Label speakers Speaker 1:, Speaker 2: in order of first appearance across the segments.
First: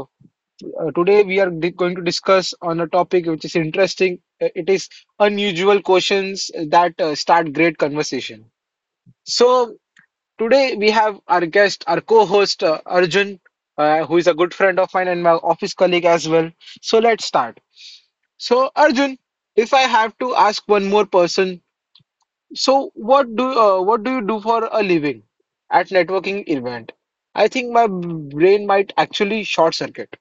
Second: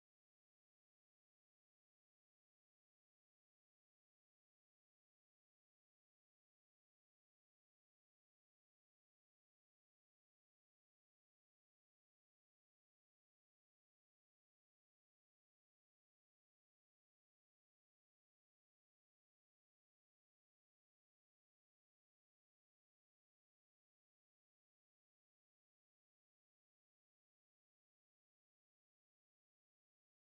Speaker 1: uh, today we are going to discuss on a topic which is interesting. It is unusual questions that start great conversation. So today we have our guest, our co-host Arjun, who is a good friend of mine and my office colleague as well. So let's start. So Arjun, if I have to ask one more person so what do you do for a living at networking event? I think my brain might actually short circuit.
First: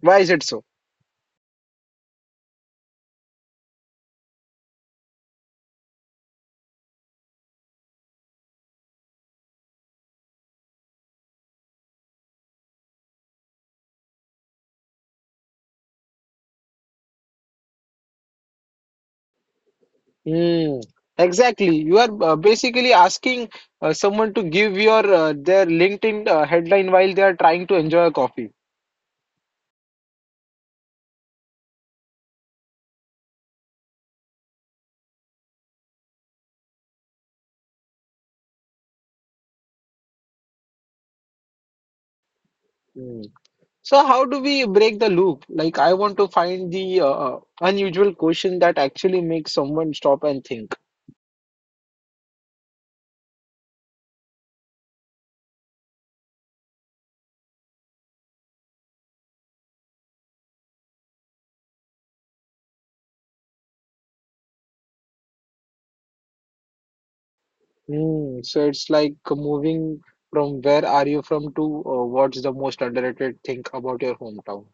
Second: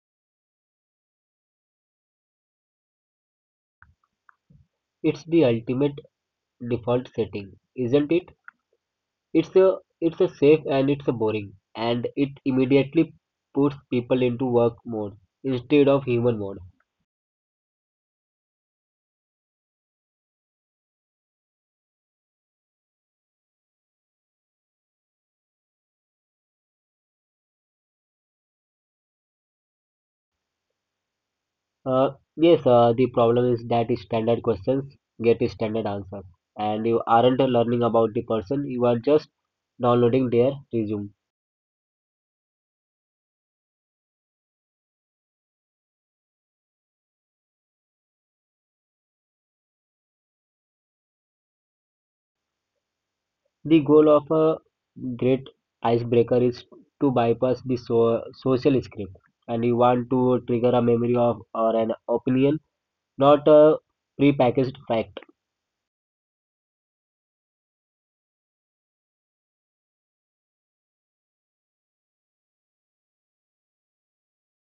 Speaker 1: Why is it so?
Speaker 2: It's the ultimate default setting, isn't it? It's a it's a safe and it's a boring, and it immediately puts people into work mode instead of human mode.
Speaker 1: Hmm. Exactly. You are basically asking someone to give your their LinkedIn headline while they are trying to enjoy a coffee.
Speaker 2: Uh, yes, the problem is that standard questions get standard answers, and you aren't learning about the person. You are just downloading their resume.
Speaker 1: Hmm. So how do we break the loop? Like I want to find the unusual question that actually makes someone stop and think.
Speaker 2: The goal of a great icebreaker is to bypass the social script, and you want to trigger a memory of or an opinion not a prepackaged fact.
Speaker 1: Hmm, so it's like moving from where are you from to what's the most underrated thing about your hometown.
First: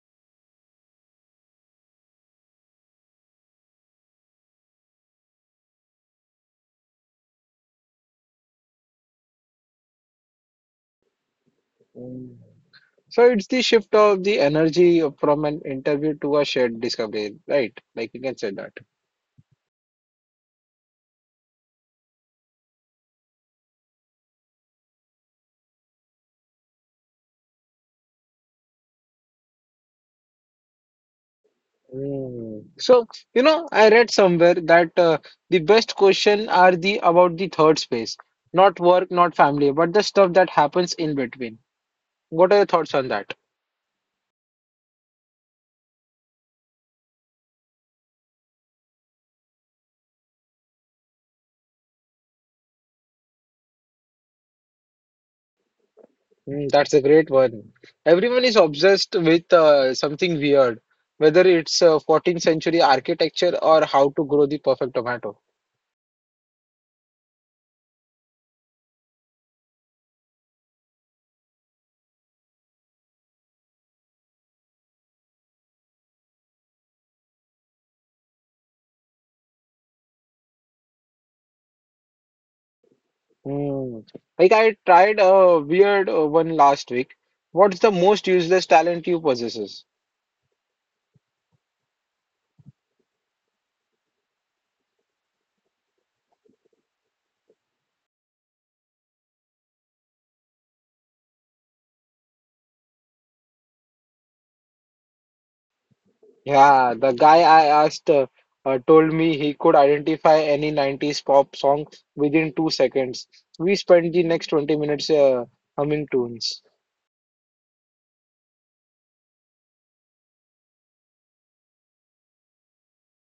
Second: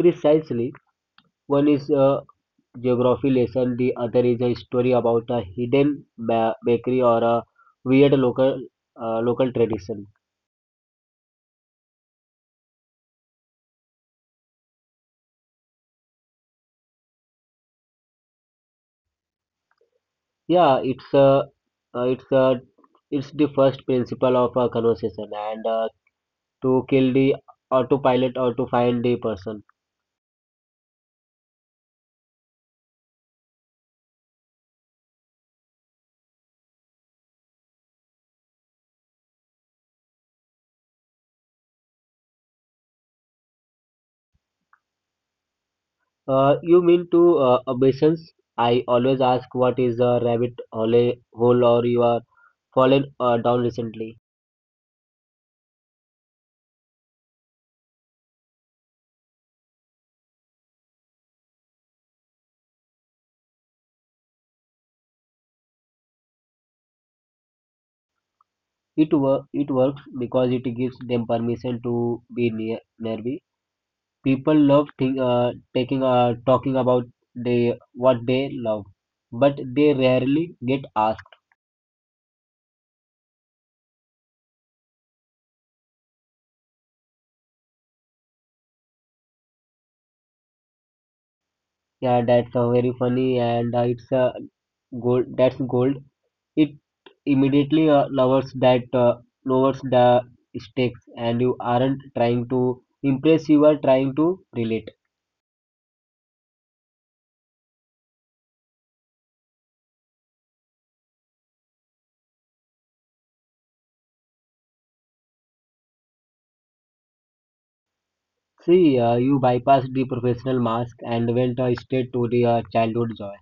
Speaker 2: Precisely, one is a geography lesson, the other is a story about a hidden bakery or a weird local local tradition.
Speaker 1: Hmm. So it's the shift of the energy from an interview to a shared discovery, right? Like you can say that.
Speaker 2: Yeah, it's a uh, it's a it's the first principle of a conversation and to kill the autopilot or to find the person.
Speaker 1: Hmm. So, you know, I read somewhere that the best question are the about the third space, not work, not family, but the stuff that happens in between. What are your thoughts on that?
Speaker 2: You mean to obeisance? I always ask what is a rabbit hole or you are fallen down recently.
Speaker 1: Mm, that's a great one. Everyone is obsessed with something weird, whether it's 14th century architecture or how to grow the perfect tomato.
Speaker 2: It works because it gives them permission to be near nervy. People love think, taking talking about they what they love, but they rarely get asked.
Speaker 1: Mm. Like I tried a weird one last week. What's the most useless talent you possesses?
Speaker 2: Yeah, that's very funny and it's gold. That's gold. It immediately lowers the stakes, and you aren't trying to impress. You are trying to relate.
Speaker 1: Yeah, the guy I asked told me he could identify any 90s pop song within 2 seconds. We spent the next 20 minutes humming tunes.
Speaker 2: See, you bypassed the professional mask and went straight to the childhood joy.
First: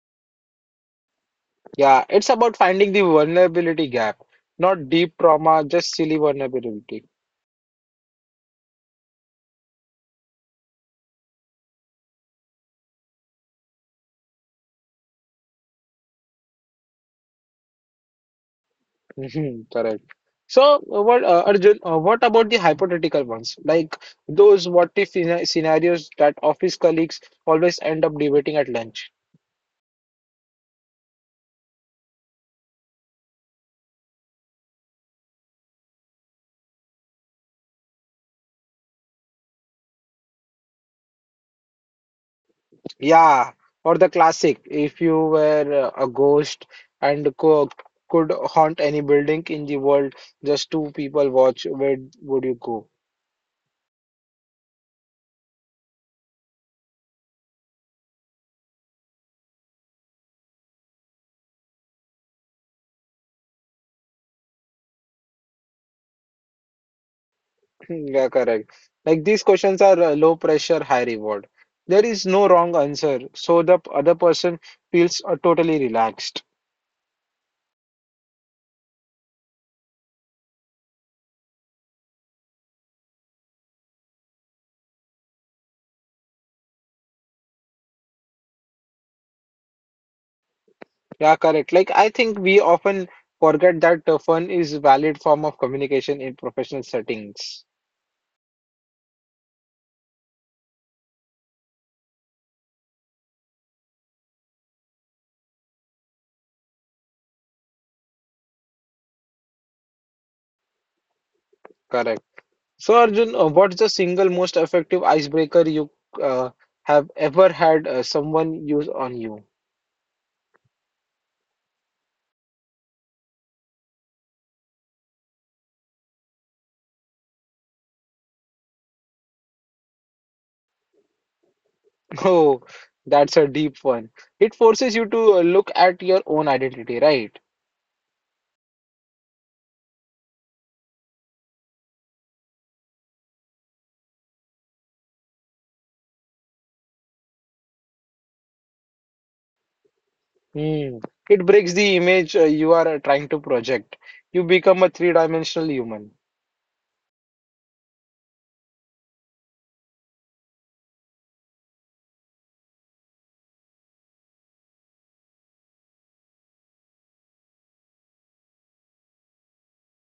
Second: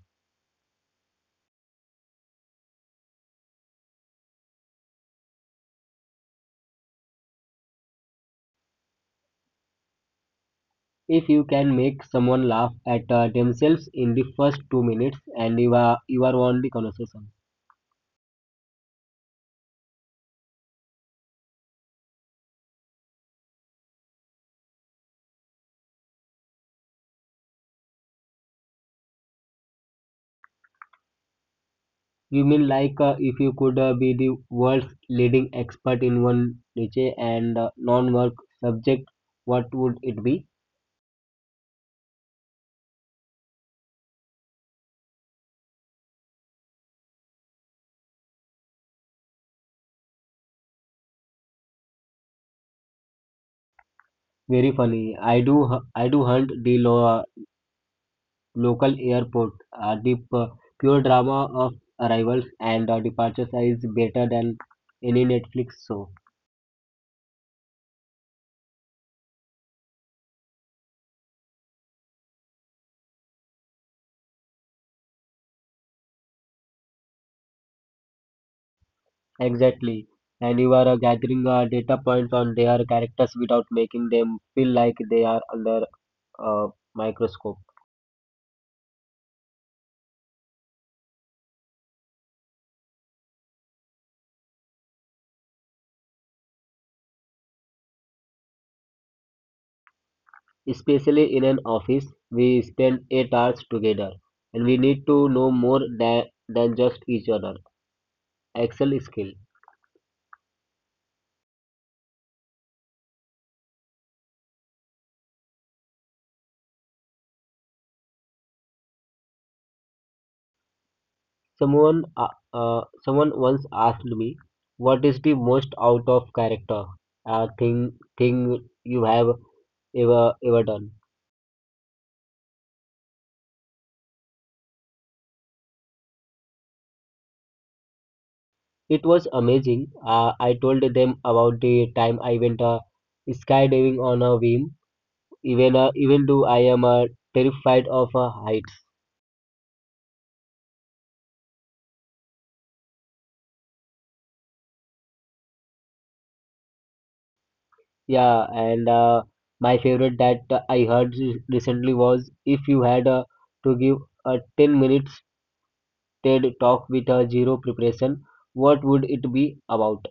Speaker 1: Yeah, it's about finding the vulnerability gap, not deep trauma, just silly vulnerability.
Speaker 2: If you can make someone laugh at themselves in the first 2 minutes and you are on the conversation.
Speaker 1: Mhm, correct. So, what Arjun? What about the hypothetical ones, like those what if scenarios that office colleagues always end up debating at lunch?
Speaker 2: You mean like if you could be the world's leading expert in one niche and non-work subject, what would it be?
Speaker 1: Yeah, or the classic, if you were a ghost and co could haunt any building in the world, just two people watch, where would you go?
Speaker 2: Very funny. I do hunt the local airport. The pure drama of arrivals and departures is better than any Netflix show.
Speaker 1: Yeah, correct. Like these questions are low pressure, high reward. There is no wrong answer, so the other person feels totally relaxed.
Speaker 2: Exactly. And you are gathering data points on their characters without making them feel like they are under a microscope.
Speaker 1: Yeah, correct. Like I think we often forget that fun is valid form of communication in professional settings.
Speaker 2: Especially in an office, we spend 8 hours together and we need to know more than just each other. Excel skill.
Speaker 1: Correct. So Arjun, what's the single most effective icebreaker you uh, have ever had someone use on you?
Speaker 2: Someone once asked me, what is the most out of character thing you have ever done?
Speaker 1: Oh, that's a deep one. It forces you to look at your own identity, right?
Speaker 2: It was amazing. I told them about the time I went skydiving on a whim, even though I am terrified of heights.
Speaker 1: Hmm. It breaks the image you are trying to project. You become a three-dimensional human.
Speaker 2: Yeah, and my favorite that I heard recently was if you had to give a 10 minutes TED talk with zero preparation, what would it be about?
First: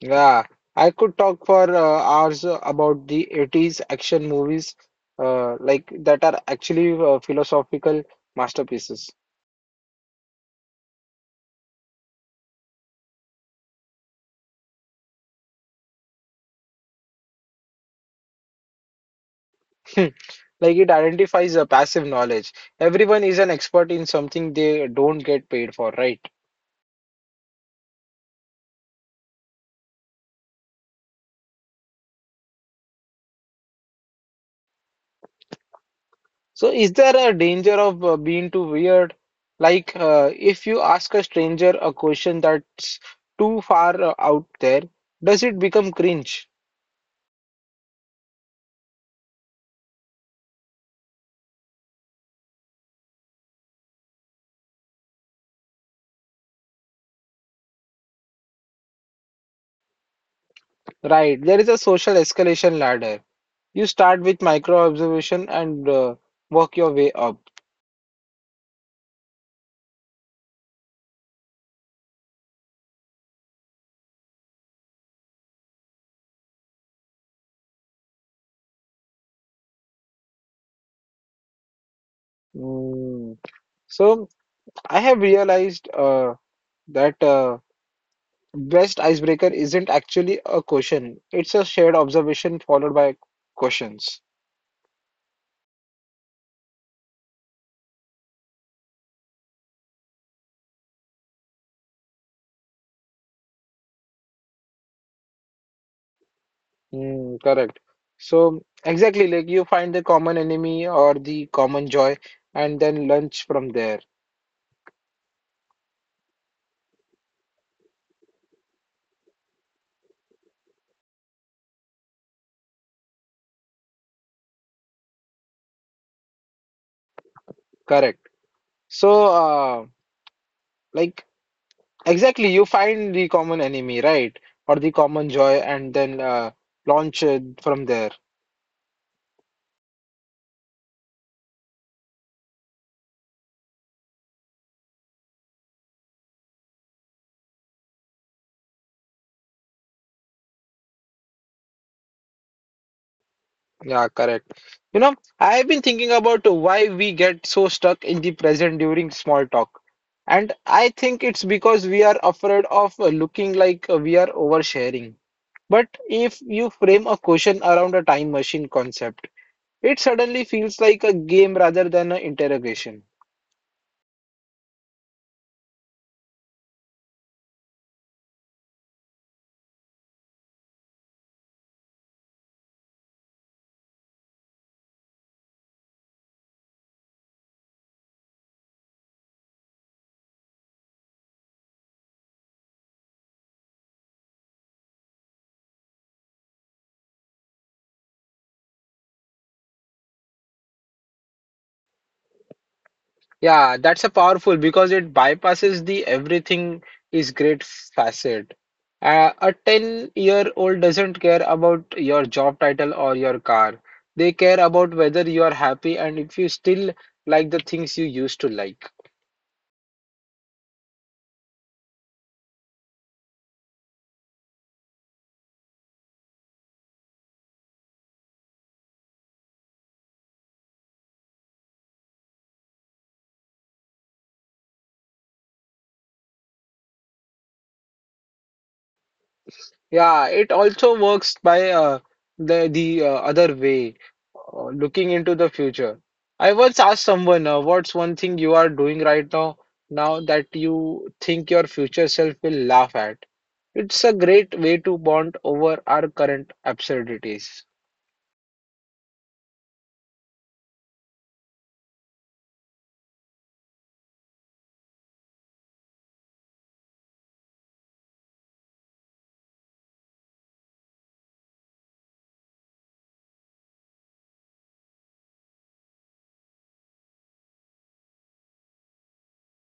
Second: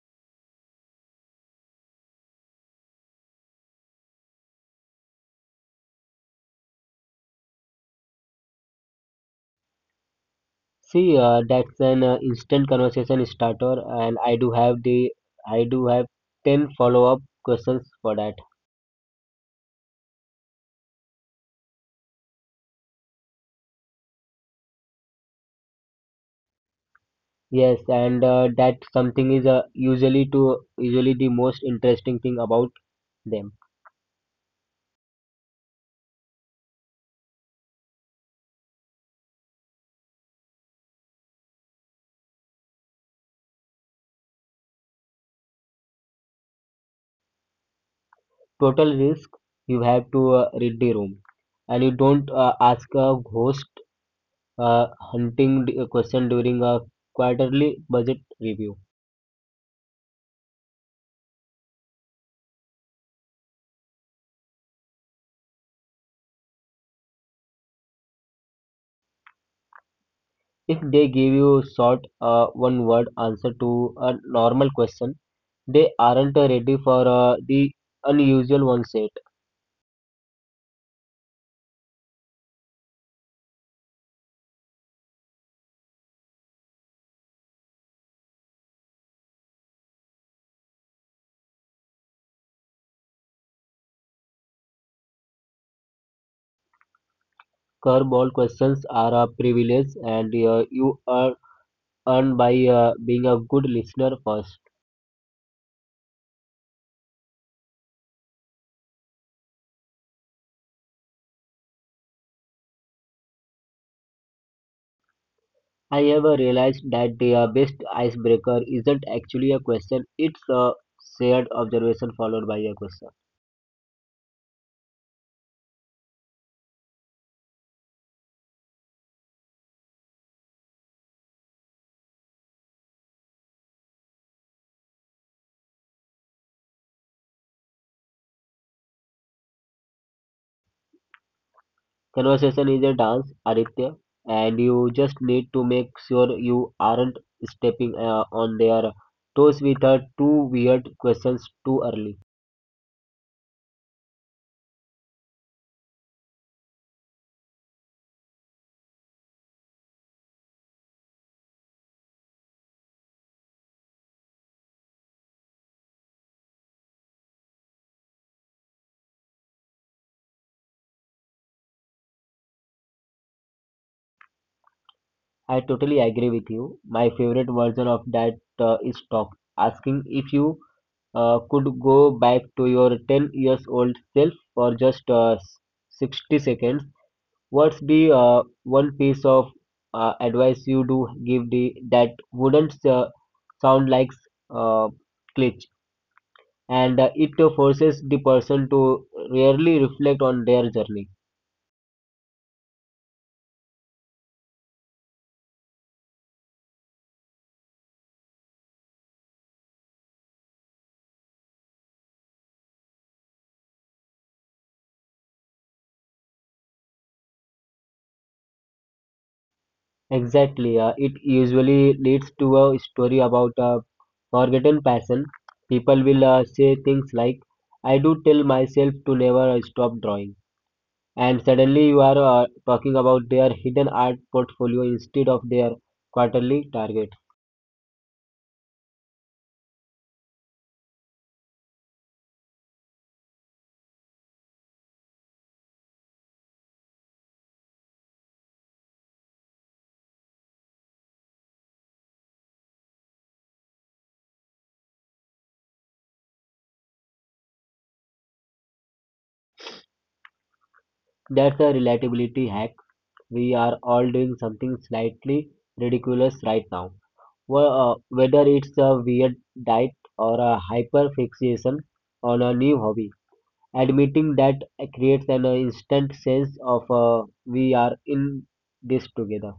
Speaker 1: Yeah, I could talk for hours about the 80s action movies like that are actually philosophical masterpieces.
Speaker 2: See, that's an instant conversation starter, and I do have 10 follow-up questions for that.
Speaker 1: Like it identifies a passive knowledge. Everyone is an expert in something they don't get paid for, right?
Speaker 2: Yes, and that something is usually the most interesting thing about them.
Speaker 1: So is there a danger of being too weird? Like if you ask a stranger a question that's too far out there, does it become cringe?
Speaker 2: Total risk, you have to read the room, and you don't ask a ghost uh, hunting question during a quarterly budget review.
Speaker 1: Right, there is a social escalation ladder. You start with micro observation and work your way up.
Speaker 2: If they give you short one-word answer to a normal question, they aren't ready for the unusual one set.
Speaker 1: Mm. So I have realized that best icebreaker isn't actually a question. It's a shared observation followed by questions.
Speaker 2: Curveball questions are a privilege, and you are earned by being a good listener first.
Speaker 1: Mm, correct. So exactly like you find the common enemy or the common joy and then launch from there.
Speaker 2: I ever realized that the best icebreaker isn't actually a question, it's a shared observation followed by a question.
Speaker 1: Correct. So like exactly you find the common enemy, right? Or the common joy and then launch from there.
Speaker 2: Conversation is a dance, Aditya, and you just need to make sure you aren't stepping on their toes with two weird questions too early.
Speaker 1: Yeah, correct. You know, I've been thinking about why we get so stuck in the present during small talk. And I think it's because we are afraid of looking like we are oversharing. But if you frame a question around a time machine concept, it suddenly feels like a game rather than an interrogation.
Speaker 2: I totally agree with you. My favorite version of that is talk, asking if you could go back to your 10 years old self for just 60 seconds. What's the one piece of advice you do give the that wouldn't sound like uh, glitch, and it forces the person to really reflect on their journey.
Speaker 1: Yeah, that's a powerful because it bypasses the everything is great facet. A 10-year-old doesn't care about your job title or your car. They care about whether you are happy and if you still like the things you used to like.
Speaker 2: Exactly. It usually leads to a story about a forgotten passion. People will say things like, I do tell myself to never stop drawing. And suddenly you are talking about their hidden art portfolio instead of their quarterly target.
Speaker 1: Yeah, it also works by the other way, looking into the future. I once asked someone, "What's one thing you are doing right now that you think your future self will laugh at?" It's a great way to bond over our current absurdities.
Speaker 2: That's a relatability hack. We are all doing something slightly ridiculous right now. Well, whether it's a weird diet or a hyper fixation on a new hobby. Admitting that creates an instant sense of we are in this together.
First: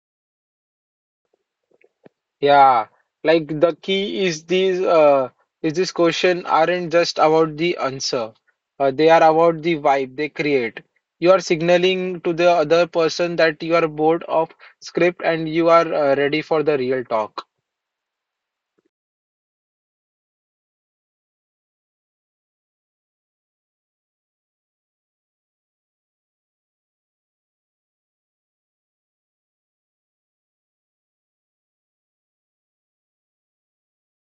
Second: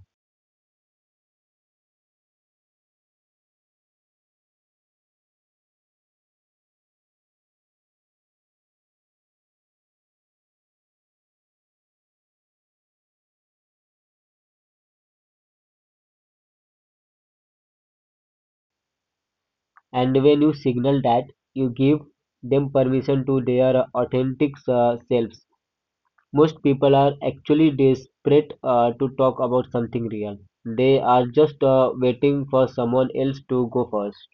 Speaker 1: Yeah, like the key is these is this question aren't just about the answer. They are about the vibe they create. You are signaling to the other person that you are bored of script and you are ready for the real talk.
Speaker 2: And when you signal that you give them permission to their authentic selves. Most people are actually desperate to talk about something real. They are just waiting for someone else to go first.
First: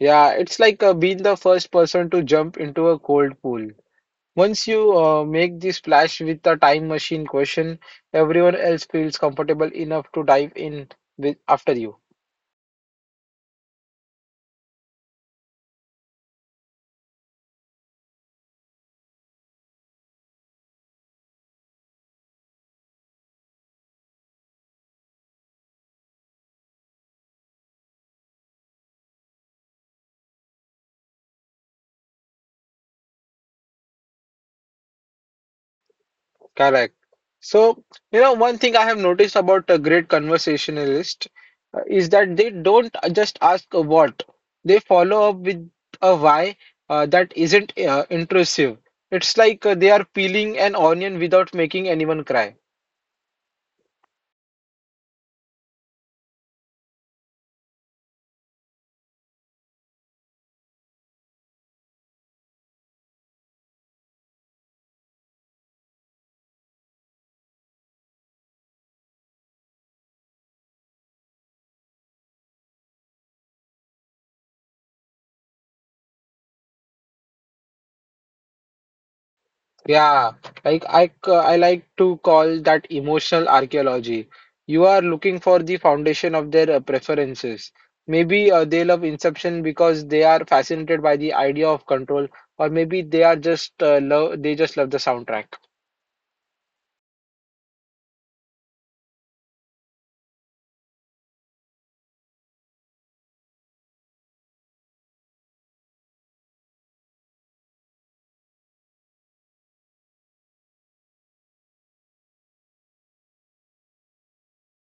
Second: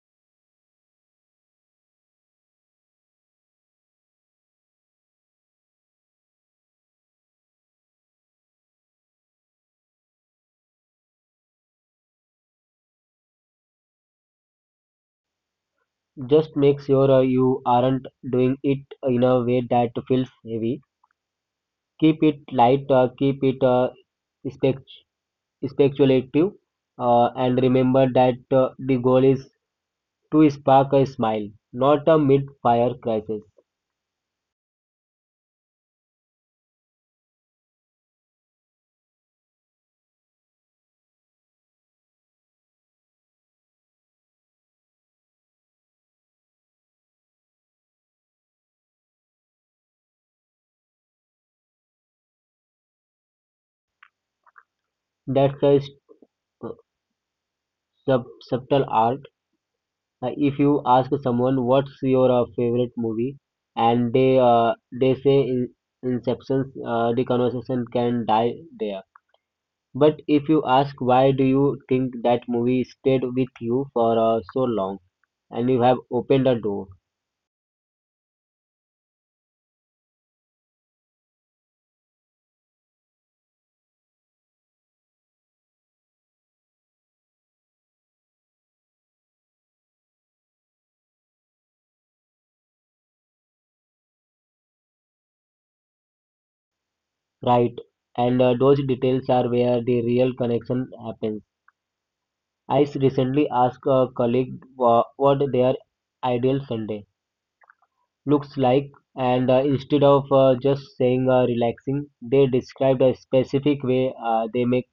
Speaker 1: Yeah, it's like being the first person to jump into a cold pool. Once you make this splash with the time machine question, everyone else feels comfortable enough to dive in with after you.
Speaker 2: Just make sure you aren't doing it in a way that feels heavy. Keep it light, keep it spec- speculative, and remember that the goal is to spark a smile, not a mid-fire crisis.
Speaker 1: Correct. So, you know, one thing I have noticed about a great conversationalist is that they don't just ask a what, they follow up with a why that isn't intrusive. It's like they are peeling an onion without making anyone cry.
Speaker 2: That's a subtle art. If you ask someone what's your favorite movie, and they say Inception, the conversation can die there. But if you ask why do you think that movie stayed with you for so long, and you have opened a door.
Speaker 1: Yeah, like I like to call that emotional archaeology. You are looking for the foundation of their preferences. Maybe they love Inception because they are fascinated by the idea of control, or maybe they are just love they just love the soundtrack.
Speaker 2: Right, and those details are where the real connection happens. Recently asked a colleague what their ideal Sunday looks like, and instead of just saying relaxing, they described a specific way they make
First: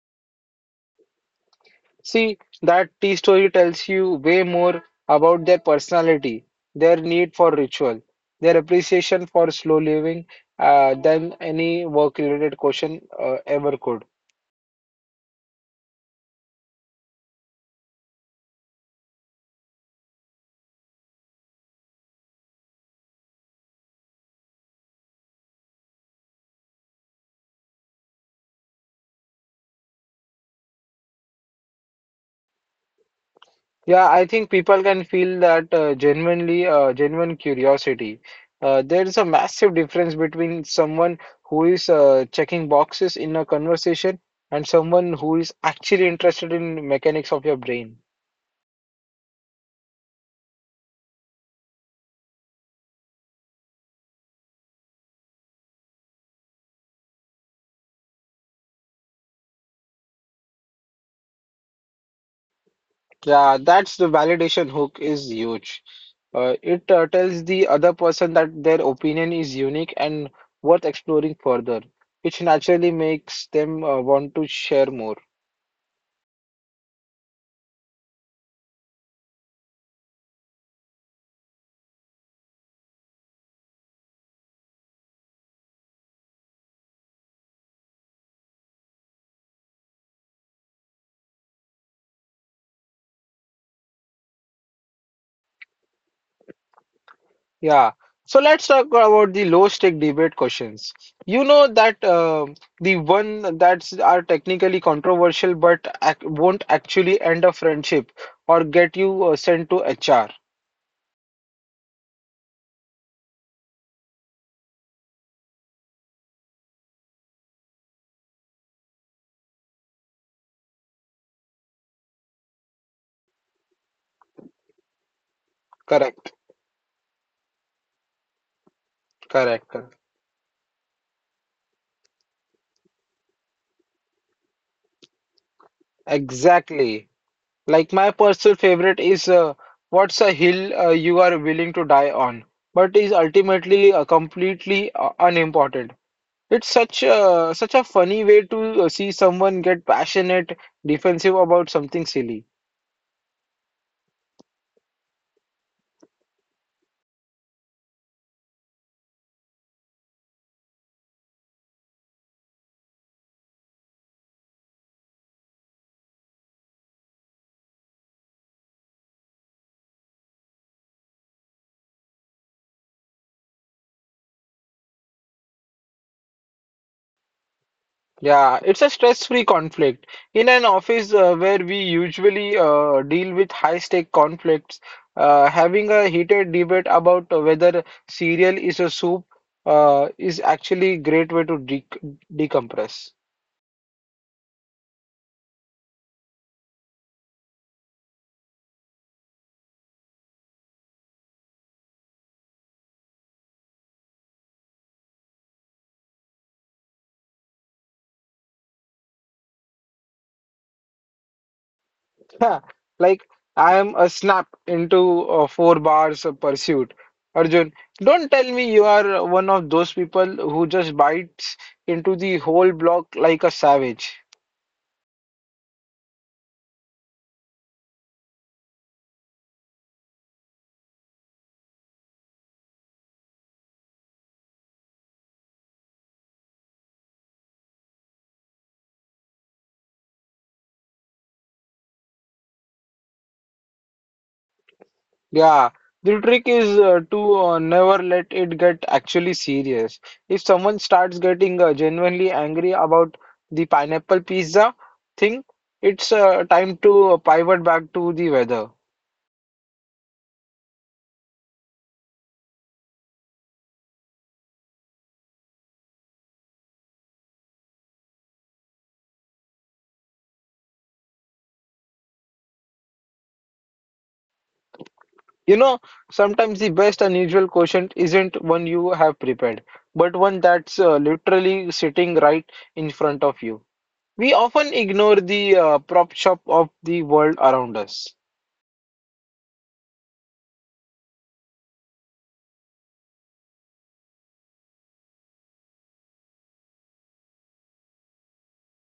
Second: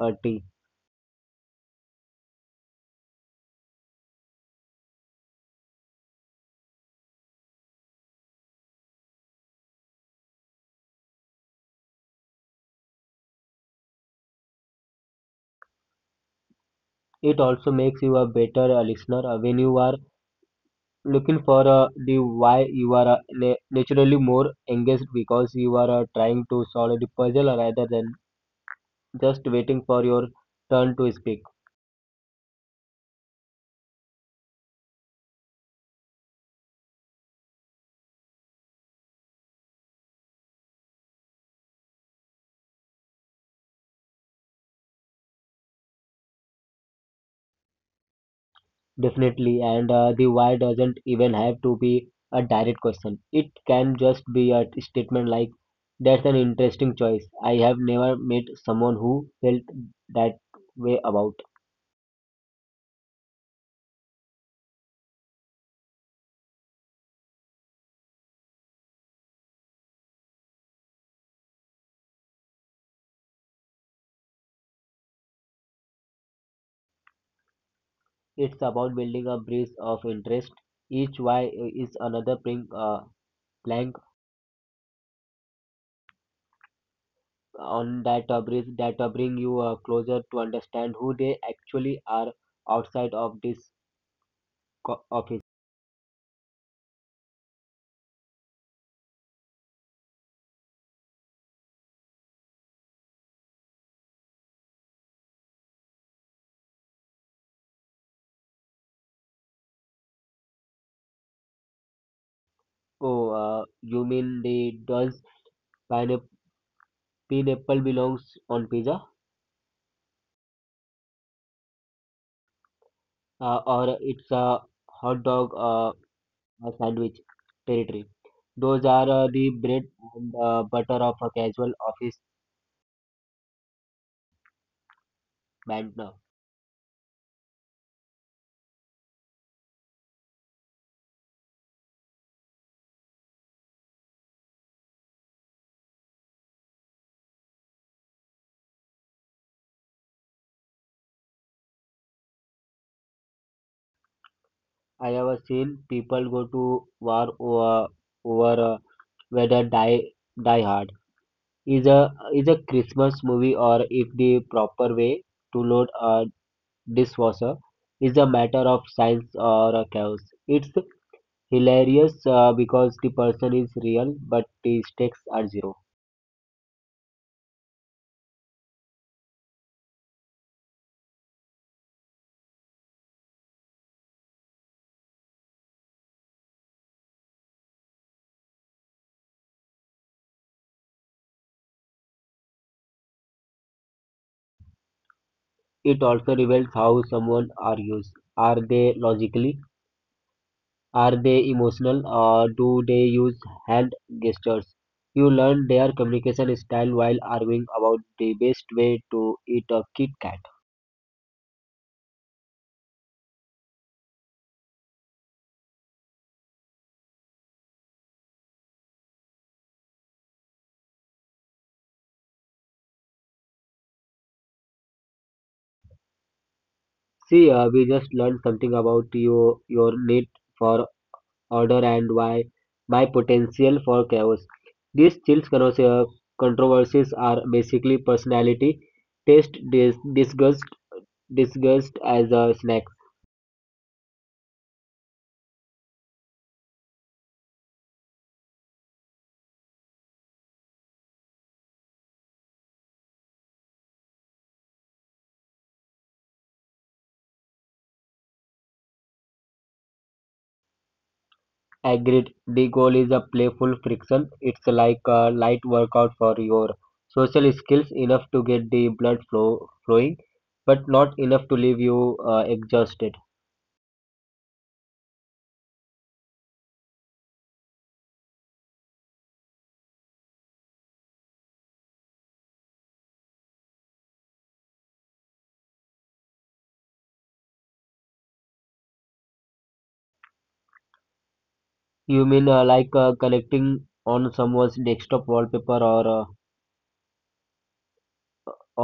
Speaker 2: a tea.
Speaker 1: See, that tea story tells you way more about their personality, their need for ritual, their appreciation for slow living, than any work-related question ever could.
Speaker 2: It also makes you a better listener when you are looking for the why. You are naturally more engaged because you are trying to solve the puzzle rather than just waiting for your turn to speak.
Speaker 1: Yeah, I think people can feel that genuine curiosity. There is a massive difference between someone who is checking boxes in a conversation and someone who is actually interested in mechanics of your brain.
Speaker 2: Definitely, and the why doesn't even have to be a direct question. It can just be a statement like, "That's an interesting choice. I have never met someone who felt that way about."
Speaker 1: Yeah, that's the validation hook is huge. It tells the other person that their opinion is unique and worth exploring further, which naturally makes them want to share more.
Speaker 2: It's about building a bridge of interest. Each why is another plank on that bridge that bring you closer to understand who they actually are outside of this office.
Speaker 1: Yeah. So let's talk about the low stake debate questions. You know that the one that's are technically controversial but ac won't actually end a friendship or get you sent to HR.
Speaker 2: Oh, you mean the does pineapple pineapple belongs on pizza or it's a hot dog
Speaker 1: Correct,
Speaker 2: a sandwich territory. Those are the
Speaker 1: correct,
Speaker 2: bread
Speaker 1: correct.
Speaker 2: and butter of a casual office man now.
Speaker 1: Exactly. Like my personal favorite is what's a hill you are willing to die on, but is ultimately completely unimportant. It's such a such a funny way to see someone get passionate, defensive about something silly.
Speaker 2: I have seen people go to over whether Die Hard is a Christmas movie or if the proper way to load a dishwasher is a matter of science or a chaos. It's hilarious because the person is real, but the stakes are zero.
Speaker 1: Yeah, it's a stress-free conflict. In an office where we usually deal with high-stake conflicts, having a heated debate about whether cereal is a soup is actually a great way to de decompress.
Speaker 2: It also reveals how someone argues. Are they logical? Are they emotional? Or do they use hand gestures? You learn their communication style while arguing about the best way to eat a Kit Kat.
Speaker 1: Yeah, like I am a snap into four bars of pursuit. Arjun, don't tell me you are one of those people who just bites into the whole block like a savage.
Speaker 2: See, we just learned something about your need for order and why my potential for chaos. These chills, controversies are basically personality, taste, disgust, disgust as a snack.
Speaker 1: Yeah, the trick is to never let it get actually serious. If someone starts getting genuinely angry about the pineapple pizza thing, it's time to pivot back to the weather.
Speaker 2: Agreed. The goal is a playful friction. It's like a light workout for your social skills, enough to get the blood flowing, but not enough to leave you exhausted.
Speaker 1: You know, sometimes the best unusual quotient isn't one you have prepared, but one that's literally sitting right in front of you. We often ignore the prop shop of the world around us.
Speaker 2: You mean like connecting on someone's desktop wallpaper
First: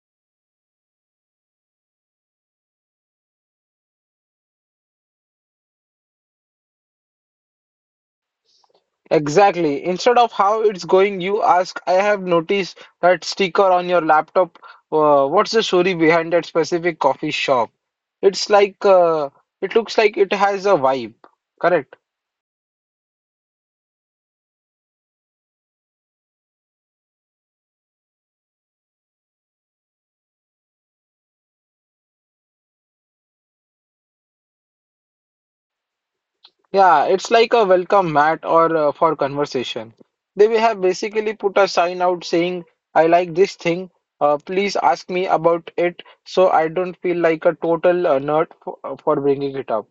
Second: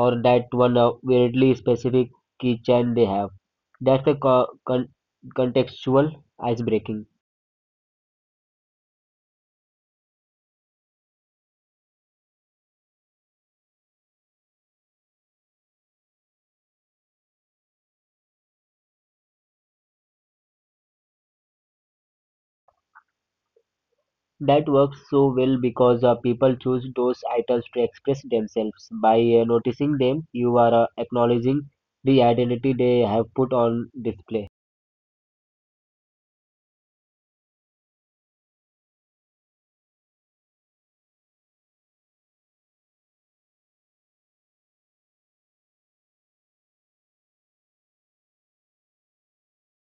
Speaker 2: or that one weirdly specific keychain they have. That's a contextual icebreaking.
Speaker 1: Exactly. Instead of how it's going, you ask, I have noticed that sticker on your laptop. What's the story behind that specific coffee shop? It's like, it looks like it has a vibe. Correct.
Speaker 2: That works so well because people choose those items to express themselves. By noticing them, you are acknowledging the identity they have put on display.
Speaker 1: Yeah, it's like a welcome mat or for conversation. They will have basically put a sign out saying, I like this thing. Please ask me about it so I don't feel like a total nerd for bringing it up.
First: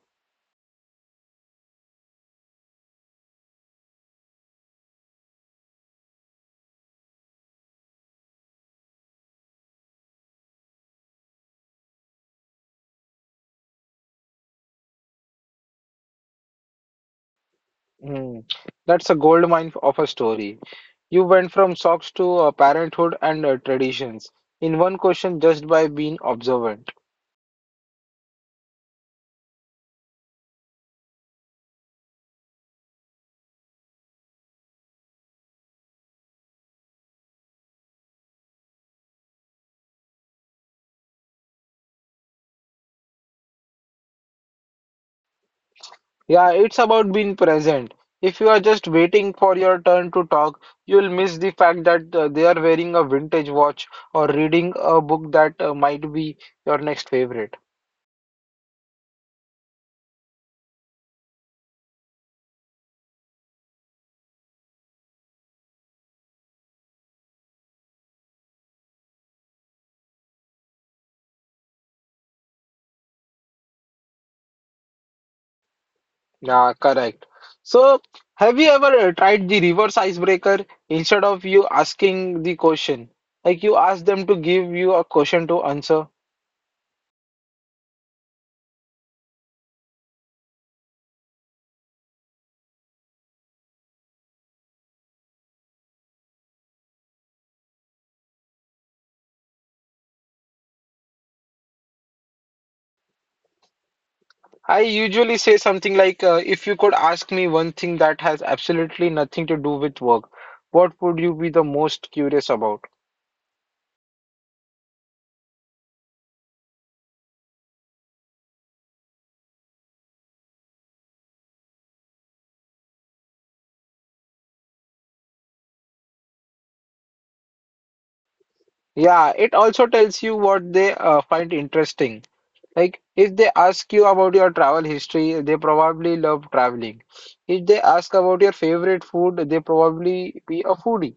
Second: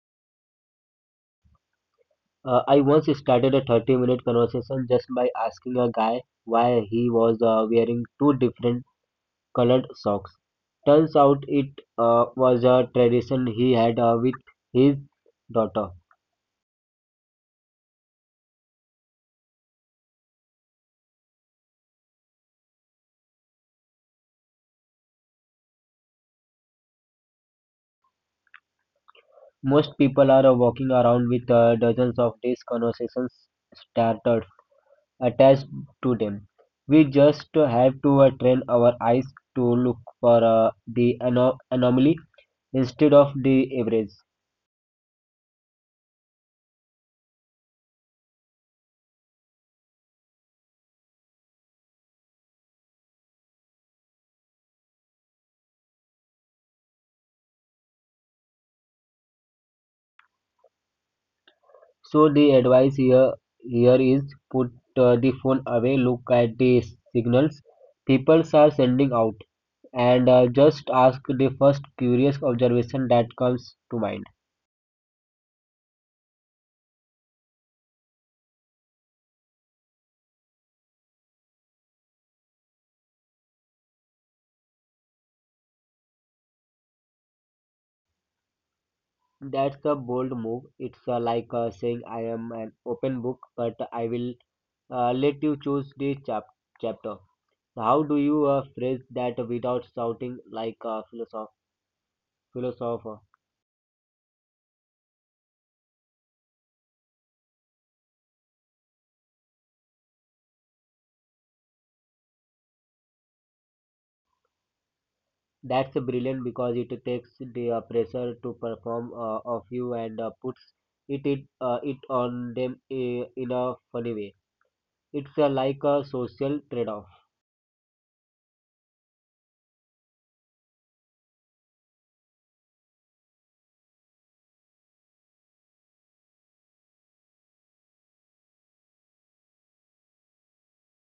Speaker 2: I once started a 30-minute conversation just by asking a guy why he was wearing two different colored socks. Turns out it was a tradition he had with his daughter.
Speaker 1: Hmm. That's a gold mine of a story. You went from socks to parenthood and traditions in one question just by being observant.
Speaker 2: Most people are walking around with dozens of these conversations started attached to them. We just have to train our eyes to look for the anomaly instead of the average.
Speaker 1: Yeah, it's about being present. If you are just waiting for your turn to talk, you'll miss the fact that they are wearing a vintage watch or reading a book that might be your next favorite.
Speaker 2: So the advice here is put the phone away, look at the signals people are sending out and just ask the first curious observation that comes to mind.
Speaker 1: Yeah, correct. So, have you ever tried the reverse icebreaker instead of you asking the question? Like you ask them to give you a question to answer.
Speaker 2: That's a bold move. It's like saying, I am an open book, but I will let you choose the chapter. How do you phrase that without sounding like a philosopher?
Speaker 1: I usually say something like, if you could ask me one thing that has absolutely nothing to do with work, what would you be the most curious about?
Speaker 2: That's brilliant because it takes the pressure to perform of you and puts it on them in a funny way. It's like a social trade-off.
Speaker 1: Yeah, it also tells you what they find interesting. Like if they ask you about your travel history, they probably love traveling. If they ask about your favorite food, they probably be a foodie.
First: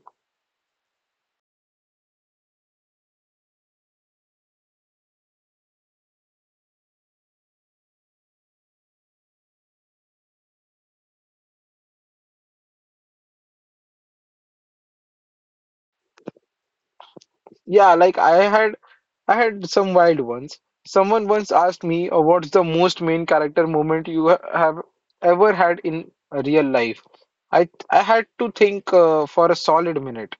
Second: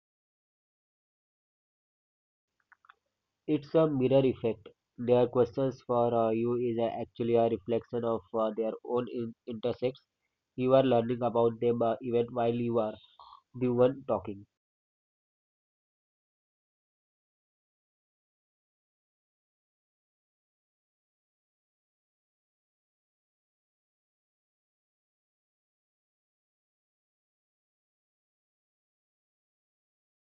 Speaker 2: It's a mirror effect. Their questions for you is actually a reflection of their own intersects. You are learning about them even while you are the one talking.
Speaker 1: Yeah, like I had some wild ones. Someone once asked me, "What's the most main character moment you ha have ever had in real life?" I had to think for a solid minute.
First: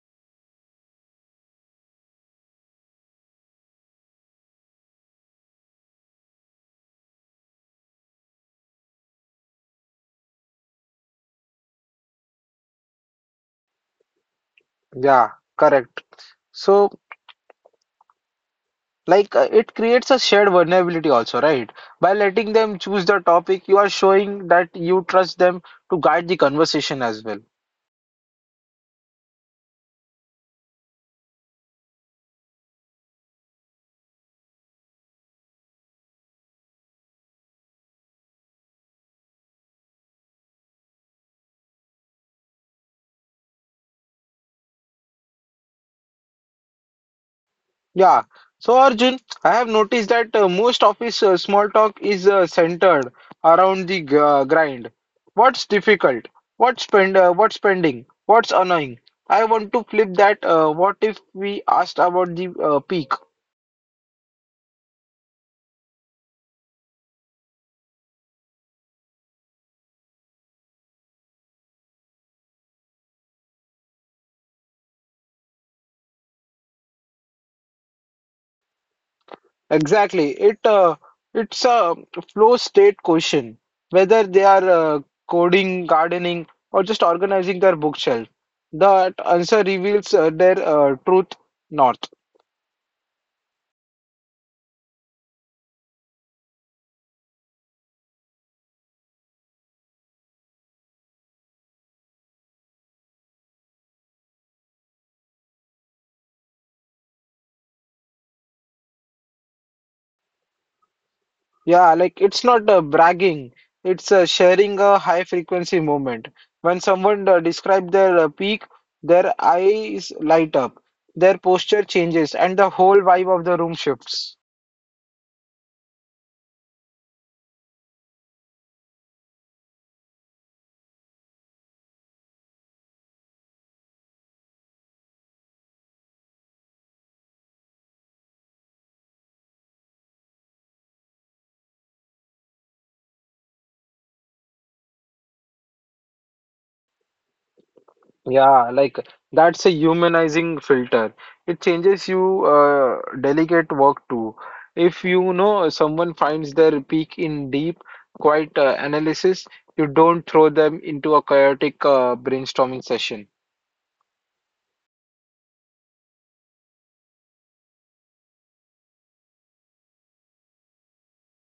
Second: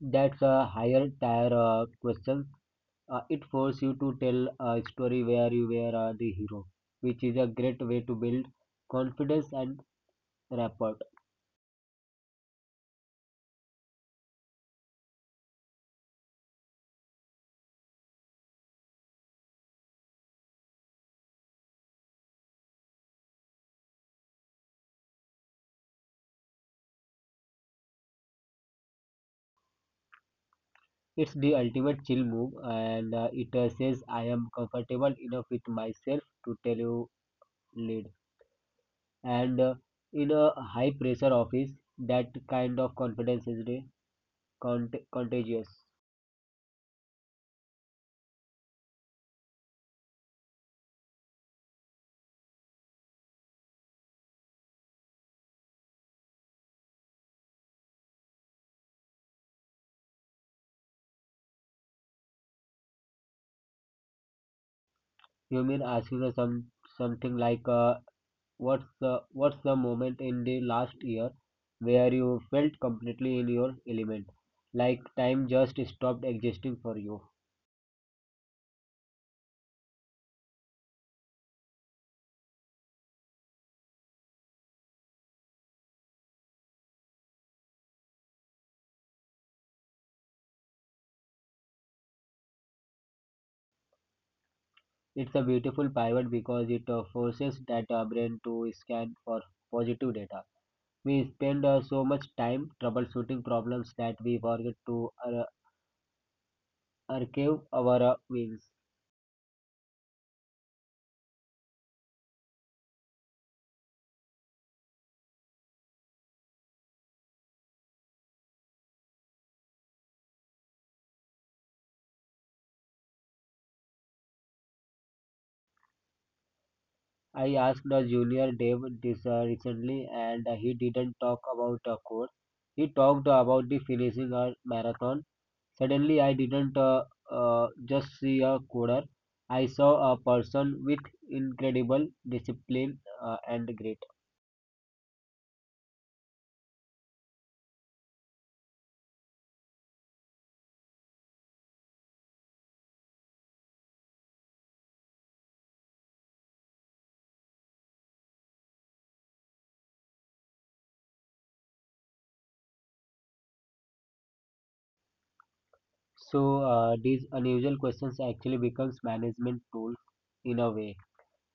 Speaker 2: That's a higher tier question. It forces you to tell a story where you were the hero, which is a great way to build confidence and rapport.
Speaker 1: Yeah, correct. So. Like it creates a shared vulnerability also, right? By letting them choose the topic, you are showing that you trust them to guide the conversation as well.
Speaker 2: It's the ultimate chill move, and it says I am comfortable enough with myself to tell you lead. And in a high pressure office that kind of confidence is contagious.
Speaker 1: Yeah. So Arjun, I have noticed that most of his small talk is centered around the grind. What's difficult? What's spend? What's spending? What's annoying? I want to flip that. What if we asked about the peak?
Speaker 2: You mean asking us some something like, what's the moment in the last year where you felt completely in your element, like time just stopped existing for you.
Speaker 1: Exactly. It's a flow state question, whether they are coding, gardening, or just organizing their bookshelf. That answer reveals their truth north.
Speaker 2: It's a beautiful pivot because it forces that brain to scan for positive data. We spend so much time troubleshooting problems that we forget to archive our wins.
Speaker 1: Yeah, like it's not bragging. It's sharing a high frequency moment. When someone describes their peak, their eyes light up, their posture changes, and the whole vibe of the room shifts.
Speaker 2: I asked a junior dev this recently and he didn't talk about a course. He talked about the finishing a marathon. Suddenly, I didn't just see a coder. I saw a person with incredible discipline and grit.
Speaker 1: Yeah, like that's a humanizing filter. It changes you delicate work too. If you know someone finds their peak in deep, quiet analysis, you don't throw them into a chaotic brainstorming session.
Speaker 2: So these unusual questions actually becomes management tools in a way,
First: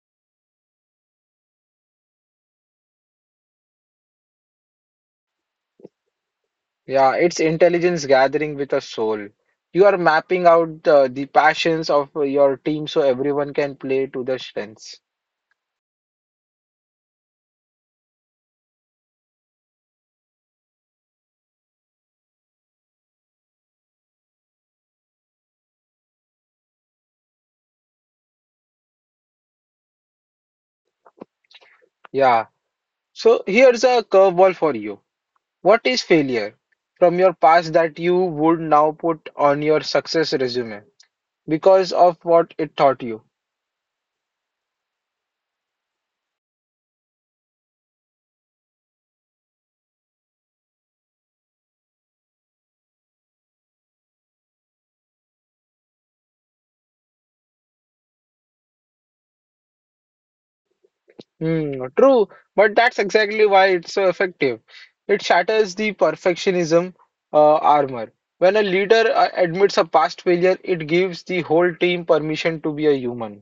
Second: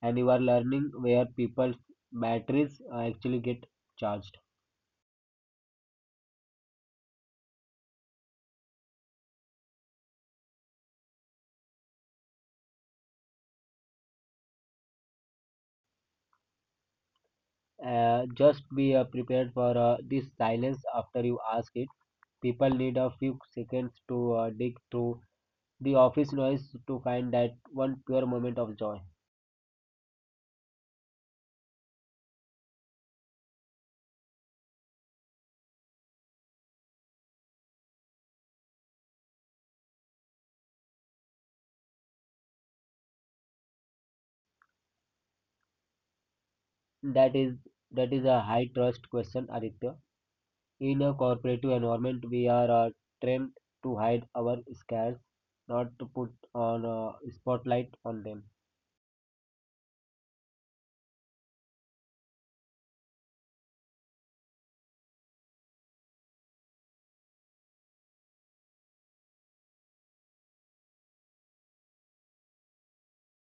Speaker 2: and you are learning where people's batteries actually get charged.
Speaker 1: Yeah, it's intelligence gathering with a soul. You are mapping out the passions of your team so everyone can play to their strengths.
Speaker 2: Just be prepared for this silence after you ask it. People need a few seconds to dig through the office noise to find that one pure moment of joy.
Speaker 1: Yeah. So here's a curveball for you. What is failure from your past that you would now put on your success resume because of what it taught you?
Speaker 2: That is that is a high trust question, Aditya. In a corporate environment, we are trained to hide our scares, not to put on a spotlight on them.
Speaker 1: Hmm, true, but that's exactly why it's so effective. It shatters the perfectionism armor. When a leader admits a past failure, it gives the whole team permission to be a human.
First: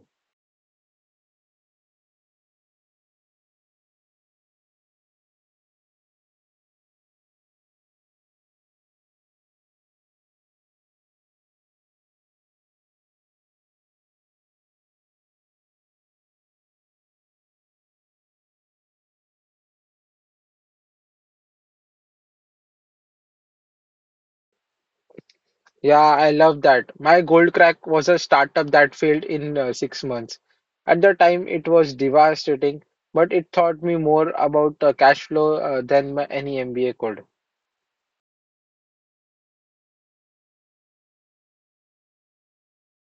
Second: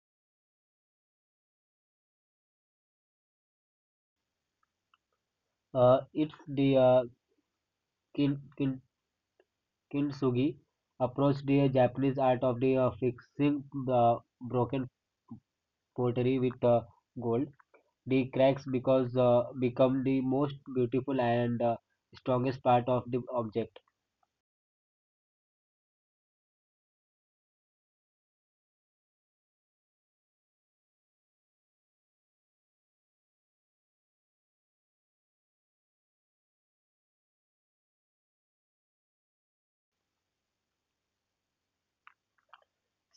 Speaker 2: It's the kin, kin, kintsugi approach, the Japanese art of the fixing the broken pottery with gold. The cracks because become the most beautiful and strongest part of the object.
Speaker 1: Yeah, I love that. My Gold Crack was a startup that failed in 6 months. At the time, it was devastating, but it taught me more about cash flow than my, any MBA could.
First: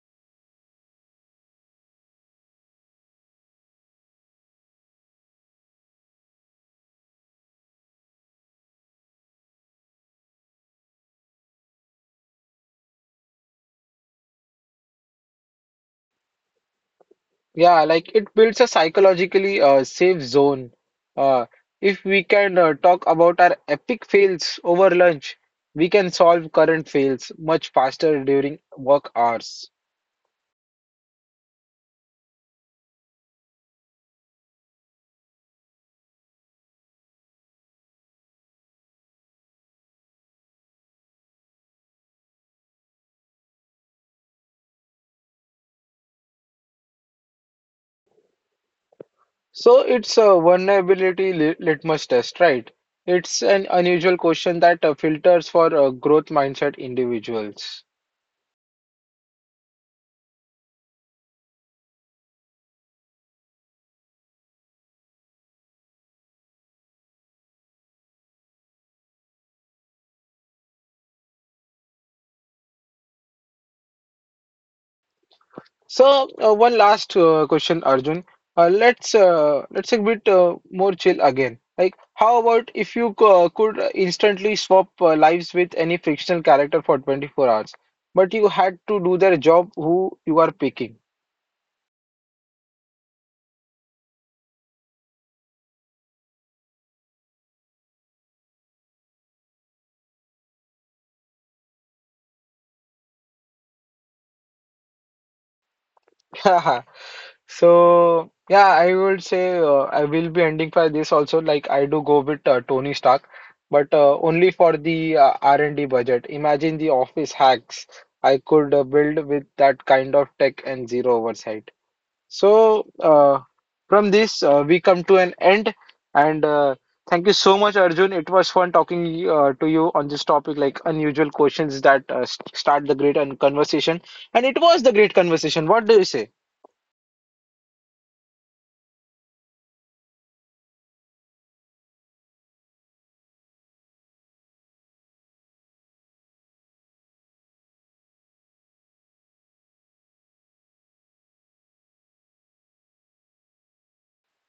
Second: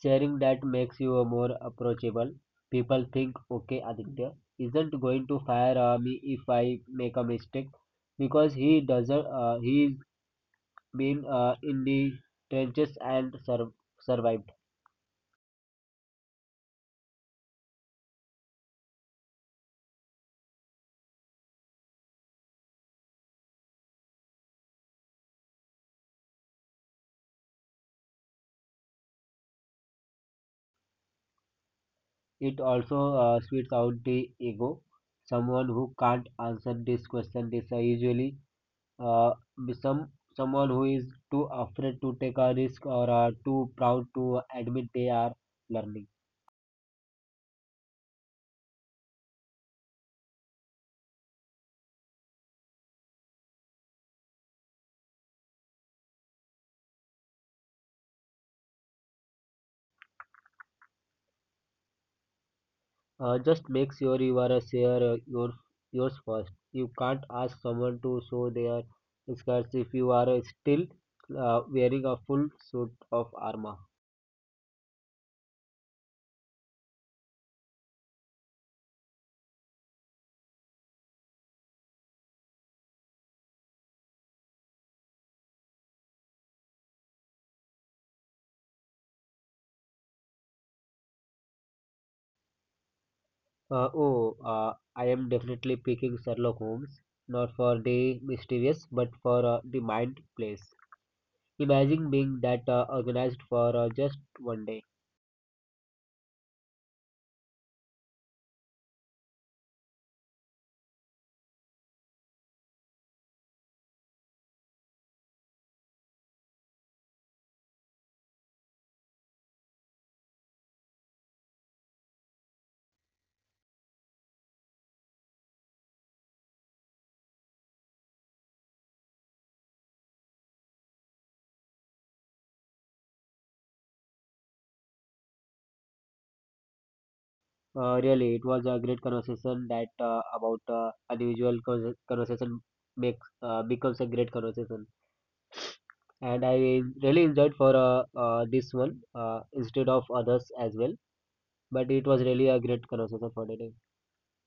Speaker 2: Sharing that makes you more approachable. People think, okay, Aditya isn't going to fire me if I make a mistake because he doesn't. He's been in the trenches and survived.
Speaker 1: Yeah, like it builds a psychologically safe zone. Uh, if we can talk about our epic fails over lunch, we can solve current fails much faster during work hours.
Speaker 2: It also sweets out the ego. Someone who can't answer this question is usually uh, be some someone who is too afraid to take a risk or are too proud to admit they are learning.
Speaker 1: So it's a vulnerability litmus test, right? It's an unusual question that filters for growth mindset individuals.
Speaker 2: Just make sure you are a share yours first. You can't ask someone to show their scars if you are still wearing a full suit of armor.
Speaker 1: So one last question, Arjun. Let's a bit more chill again. Like, how about if you could instantly swap lives with any fictional character for 24 hours, but you had to do their job, who you are picking?
Speaker 2: Oh, I am definitely picking Sherlock Holmes, not for the mysterious, but for the mind place. Imagine being that organized for just one day.
Speaker 1: So yeah, I would say I will be ending for this also. Like I do go with Tony Stark, but only for the R&D budget. Imagine the office hacks I could build with that kind of tech and zero oversight. So uh, from this we come to an end, and thank you so much, Arjun. It was fun talking to you on this topic, like unusual questions that start the great conversation, and it was the great conversation. What do you say?
Speaker 2: Really, it was a great conversation that about unusual conversation makes becomes a great conversation, and I really enjoyed for this one instead of others as well. But it was really a great conversation for today.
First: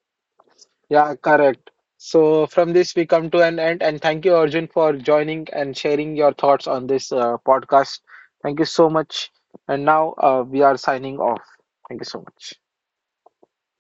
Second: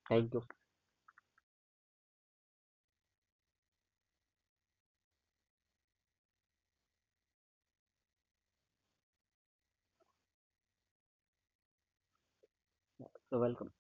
Speaker 2: Thank you.
Speaker 1: Yeah, correct. So from this we come to an end and thank you Arjun for joining and sharing your thoughts on this podcast. Thank you so much. And now we are signing off. Thank you so much.
Speaker 2: You're welcome.